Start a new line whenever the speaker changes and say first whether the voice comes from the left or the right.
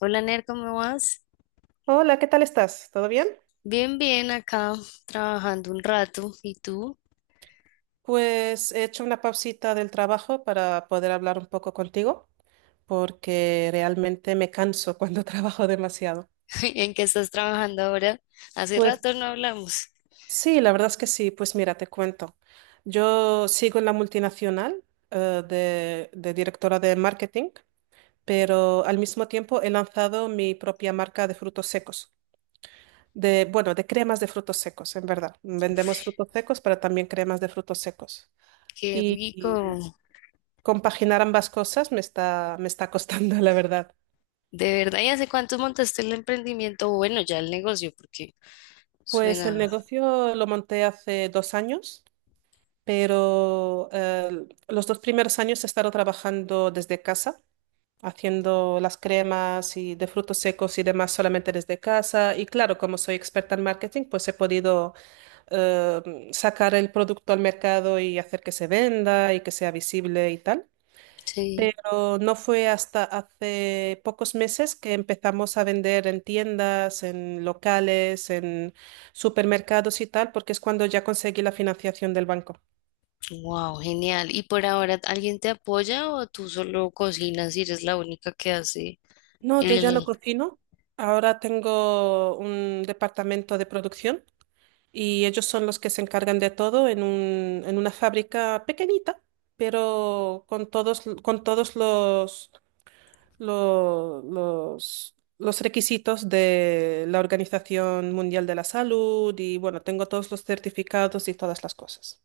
left: Hola Ner, ¿cómo vas?
right: Hola, ¿qué tal estás? ¿Todo bien?
left: Bien, bien, acá trabajando un rato. ¿Y tú?
right: Pues he hecho una pausita del trabajo para poder hablar un poco contigo, porque realmente me canso cuando trabajo demasiado.
left: ¿En qué estás trabajando ahora? Hace
right: Pues
left: rato no hablamos.
right: sí, la verdad es que sí. Pues mira, te cuento. Yo sigo en la multinacional, de directora de marketing, pero al mismo tiempo he lanzado mi propia marca de frutos secos. Bueno, de cremas de frutos secos, en verdad. Vendemos frutos secos, pero también cremas de frutos secos.
left: Qué
right: Y,
left: rico.
right: Compaginar ambas cosas me está costando, la verdad.
left: De verdad, ¿y hace cuánto montaste el emprendimiento? Bueno, ya el negocio, porque
right: Pues el
left: suena.
right: negocio lo monté hace 2 años, pero los dos primeros años he estado trabajando desde casa, haciendo las cremas y de frutos secos y demás solamente desde casa. Y claro, como soy experta en marketing, pues he podido sacar el producto al mercado y hacer que se venda y que sea visible y tal.
left: Sí.
right: Pero no fue hasta hace pocos meses que empezamos a vender en tiendas, en locales, en supermercados y tal, porque es cuando ya conseguí la financiación del banco.
left: Wow, genial. ¿Y por ahora alguien te apoya o tú solo cocinas y eres la única que hace
right: No, yo ya no
left: el,
right: cocino. Ahora tengo un departamento de producción y ellos son los que se encargan de todo en una fábrica pequeñita, pero con todos los los requisitos de la Organización Mundial de la Salud y bueno, tengo todos los certificados y todas las cosas.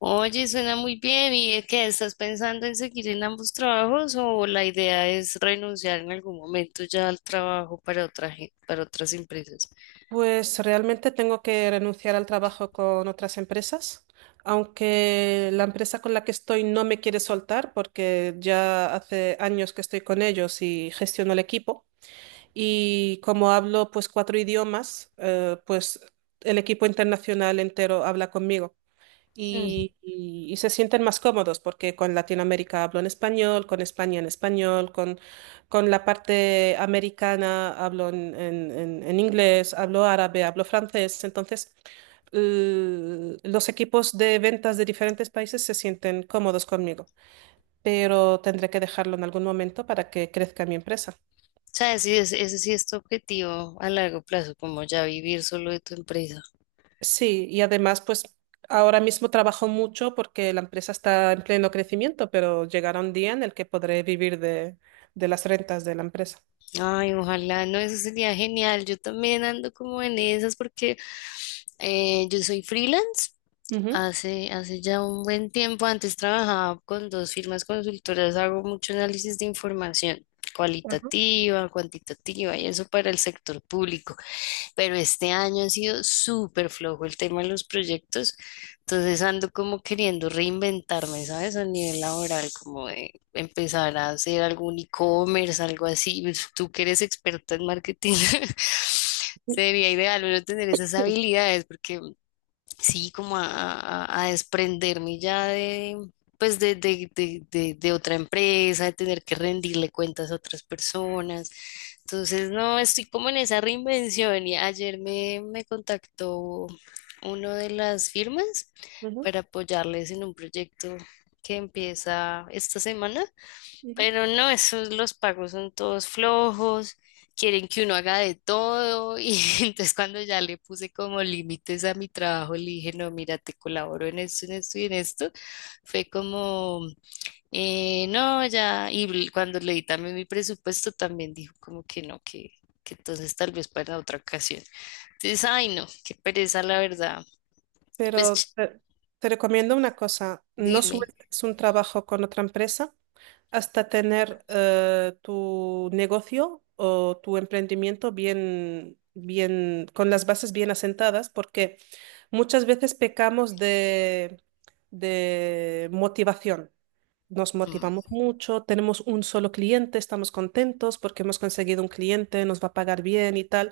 left: oye, suena muy bien? ¿Y es que estás pensando en seguir en ambos trabajos o la idea es renunciar en algún momento ya al trabajo para otra, para otras empresas?
right: Pues realmente tengo que renunciar al trabajo con otras empresas, aunque la empresa con la que estoy no me quiere soltar porque ya hace años que estoy con ellos y gestiono el equipo. Y como hablo pues cuatro idiomas, pues el equipo internacional entero habla conmigo.
left: Hmm.
right: Y se sienten más cómodos porque con Latinoamérica hablo en español, con España en español, con la parte americana hablo en inglés, hablo árabe, hablo francés. Entonces, los equipos de ventas de diferentes países se sienten cómodos conmigo, pero tendré que dejarlo en algún momento para que crezca mi empresa.
left: ¿Sabes? Sí, ese sí es tu objetivo a largo plazo, como ya vivir solo de tu empresa.
right: Sí, y además, pues ahora mismo trabajo mucho porque la empresa está en pleno crecimiento, pero llegará un día en el que podré vivir de las rentas de la empresa.
left: Ay, ojalá, no, eso sería genial. Yo también ando como en esas porque yo soy freelance.
right: Ujú.
left: Hace ya un buen tiempo, antes trabajaba con dos firmas consultoras, hago mucho análisis de información
right: Ajá.
left: cualitativa, cuantitativa y eso para el sector público, pero este año ha sido súper flojo el tema de los proyectos, entonces ando como queriendo reinventarme, ¿sabes? A nivel laboral, como de empezar a hacer algún e-commerce, algo así. Pues, tú que eres experta en marketing. Sería ideal uno tener esas
right: Sí.
left: habilidades porque sí, a desprenderme ya de, pues de otra empresa, de tener que rendirle cuentas a otras personas. Entonces, no, estoy como en esa reinvención y ayer me contactó uno de las firmas
right: Ujú,
left: para apoyarles en un proyecto que empieza esta semana.
right: ujú.
left: Pero no, esos los pagos son todos flojos, quieren que uno haga de todo, y entonces cuando ya le puse como límites a mi trabajo, le dije, no, mira, te colaboro en esto y en esto. Fue como, no, ya, y cuando leí también mi presupuesto también dijo como que no, que entonces tal vez para otra ocasión. Entonces, ay, no, qué pereza, la verdad. Pues
right: Pero te recomiendo una cosa, no
left: dime.
right: sueltes un trabajo con otra empresa hasta tener tu negocio o tu emprendimiento bien, bien, con las bases bien asentadas, porque muchas veces pecamos de motivación. Nos
left: Mm,
right: motivamos mucho, tenemos un solo cliente, estamos contentos porque hemos conseguido un cliente, nos va a pagar bien y tal.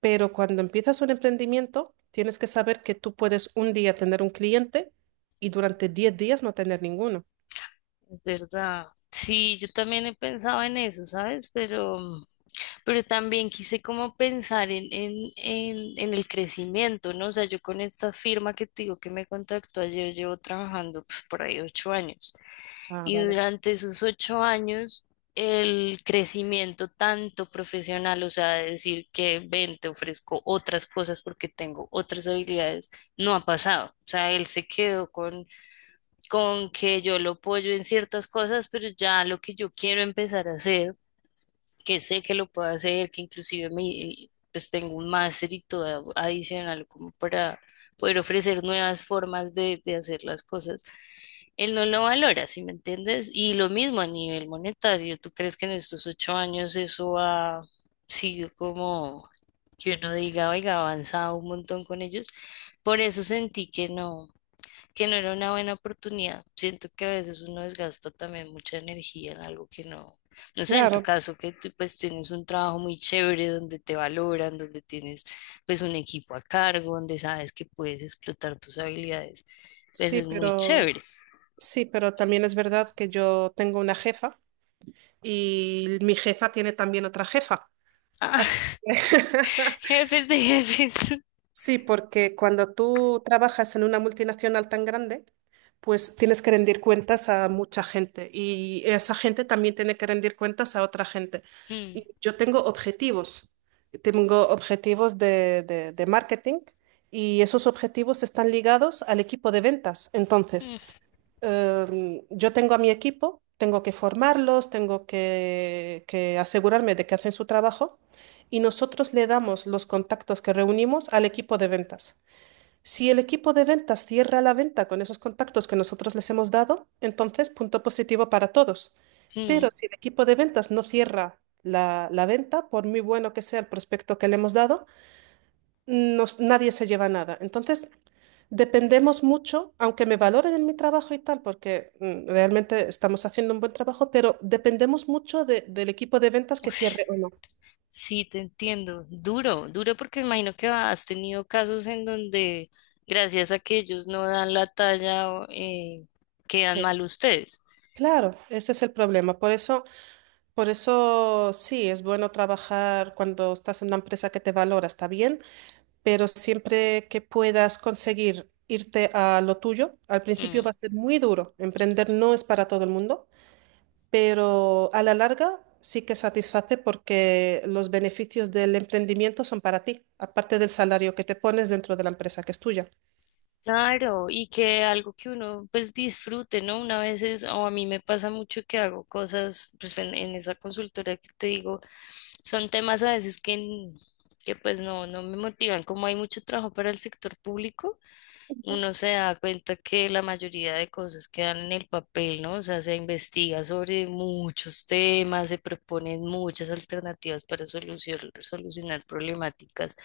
right: Pero cuando empiezas un emprendimiento, tienes que saber que tú puedes un día tener un cliente y durante 10 días no tener ninguno.
left: es verdad. Sí, yo también he pensado en eso, ¿sabes? Pero también quise como pensar en el crecimiento, ¿no? O sea, yo con esta firma que te digo que me contactó ayer, llevo trabajando pues, por ahí 8 años.
right: Ah,
left: Y
right: vale.
left: durante esos 8 años, el crecimiento tanto profesional, o sea, de decir que ven, te ofrezco otras cosas porque tengo otras habilidades, no ha pasado. O sea, él se quedó con que yo lo apoyo en ciertas cosas, pero ya lo que yo quiero empezar a hacer, que sé que lo puedo hacer, que inclusive me, pues tengo un máster y todo adicional como para poder ofrecer nuevas formas de hacer las cosas. Él no lo valora, ¿sí me entiendes? Y lo mismo a nivel monetario, ¿tú crees que en estos 8 años eso ha sido como que uno diga, oiga, ha avanzado un montón con ellos? Por eso sentí que no, que no era una buena oportunidad. Siento que a veces uno desgasta también mucha energía en algo que no, no sé, en tu
right: Claro,
left: caso que tú pues tienes un trabajo muy chévere donde te valoran, donde tienes pues un equipo a cargo, donde sabes que puedes explotar tus habilidades, pues
right: sí,
left: es muy
right: pero
left: chévere.
right: sí, pero también es verdad que yo tengo una jefa y mi jefa tiene también otra jefa. Así
left: Ah,
right: que
left: jefes de jefes.
right: Sí, porque cuando tú trabajas en una multinacional tan grande, pues tienes que rendir cuentas a mucha gente y esa gente también tiene que rendir cuentas a otra gente.
left: Mm,
right: Y yo tengo objetivos de marketing y esos objetivos están ligados al equipo de ventas. Entonces,
left: mm,
right: yo tengo a mi equipo, tengo que formarlos, tengo que asegurarme de que hacen su trabajo y nosotros le damos los contactos que reunimos al equipo de ventas. Si el equipo de ventas cierra la venta con esos contactos que nosotros les hemos dado, entonces punto positivo para todos. Pero
left: mm.
right: si el equipo de ventas no cierra la venta, por muy bueno que sea el prospecto que le hemos dado, nadie se lleva nada. Entonces, dependemos mucho, aunque me valoren en mi trabajo y tal, porque realmente estamos haciendo un buen trabajo, pero dependemos mucho del equipo de ventas que cierre o no.
left: Sí, te entiendo. Duro, duro porque me imagino que has tenido casos en donde gracias a que ellos no dan la talla o, quedan
right: Sí,
left: mal ustedes.
right: claro, ese es el problema. Por eso sí, es bueno trabajar cuando estás en una empresa que te valora, está bien, pero siempre que puedas conseguir irte a lo tuyo, al principio
left: Mm.
right: va a ser muy duro. Emprender no es para todo el mundo. Pero a la larga sí que satisface porque los beneficios del emprendimiento son para ti, aparte del salario que te pones dentro de la empresa que es tuya.
left: Claro, y que algo que uno pues disfrute, ¿no? Una vez es, o a mí me pasa mucho que hago cosas pues en esa consultora que te digo, son temas a veces que pues no, no me motivan, como hay mucho trabajo para el sector público. Uno se da cuenta que la mayoría de cosas quedan en el papel, ¿no? O sea, se investiga sobre muchos temas, se proponen muchas alternativas para solucionar problemáticas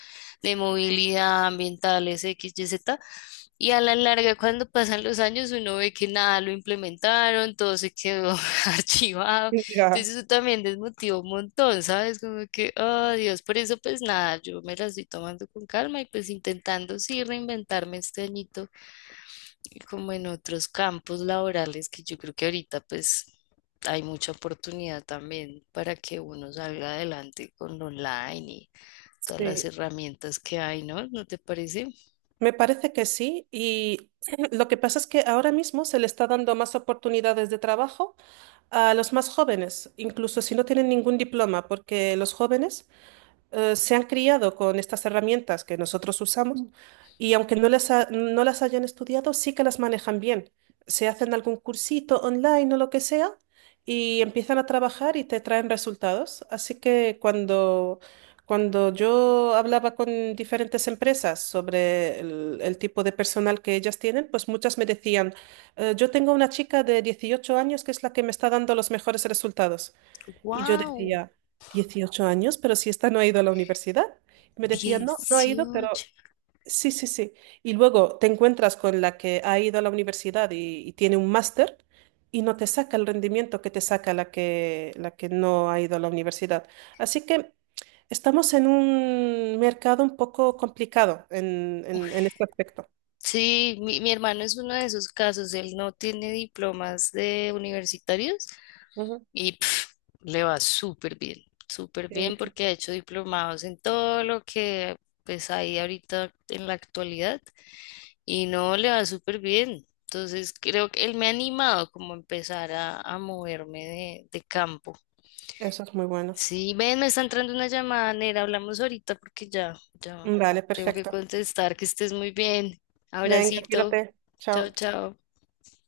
left: de movilidad, ambientales, X, Y, Z. Y a la larga, cuando pasan los años, uno ve que nada lo implementaron, todo se quedó archivado.
right: Mira,
left: Entonces eso también desmotivó un montón, ¿sabes? Como que, oh Dios, por eso pues nada, yo me la estoy tomando con calma y pues intentando sí reinventarme este añito y como en otros campos laborales que yo creo que ahorita pues hay mucha oportunidad también para que uno salga adelante con lo online y todas las
right: sí,
left: herramientas que hay, ¿no? ¿No te parece?
right: me parece que sí. Y lo que pasa es que ahora mismo se le está dando más oportunidades de trabajo a los más jóvenes, incluso si no tienen ningún diploma, porque los jóvenes se han criado con estas herramientas que nosotros usamos y aunque no las hayan estudiado, sí que las manejan bien. Se hacen algún cursito online o lo que sea y empiezan a trabajar y te traen resultados. Así que cuando yo hablaba con diferentes empresas sobre el tipo de personal que ellas tienen, pues muchas me decían: yo tengo una chica de 18 años que es la que me está dando los mejores resultados". Y yo
left: ¡Wow!
right: decía, 18 años, pero si esta no ha ido a la universidad. Y me decía, no, no ha ido,
left: 18.
right: pero sí, sí, sí. Y luego te encuentras con la que ha ido a la universidad y tiene un máster y no te saca el rendimiento que te saca la que, no ha ido a la universidad. Así que estamos en un mercado un poco complicado en este aspecto.
left: Sí, mi hermano es uno de esos casos, él no tiene diplomas de universitarios
right: Ujú,
left: y pf, le va súper
right: sí,
left: bien
right: Vicky.
left: porque ha hecho diplomados en todo lo que pues hay ahorita en la actualidad y no le va súper bien. Entonces creo que él me ha animado como a empezar a moverme de campo.
right: Eso es muy bueno.
left: Sí, ven, me está entrando una llamada, Nera, hablamos ahorita porque ya
right: Vale,
left: tengo que
right: perfecto.
left: contestar, que estés muy bien.
right: Venga,
left: Abracito,
right: cuídate.
left: chao,
right: Chao.
left: chao.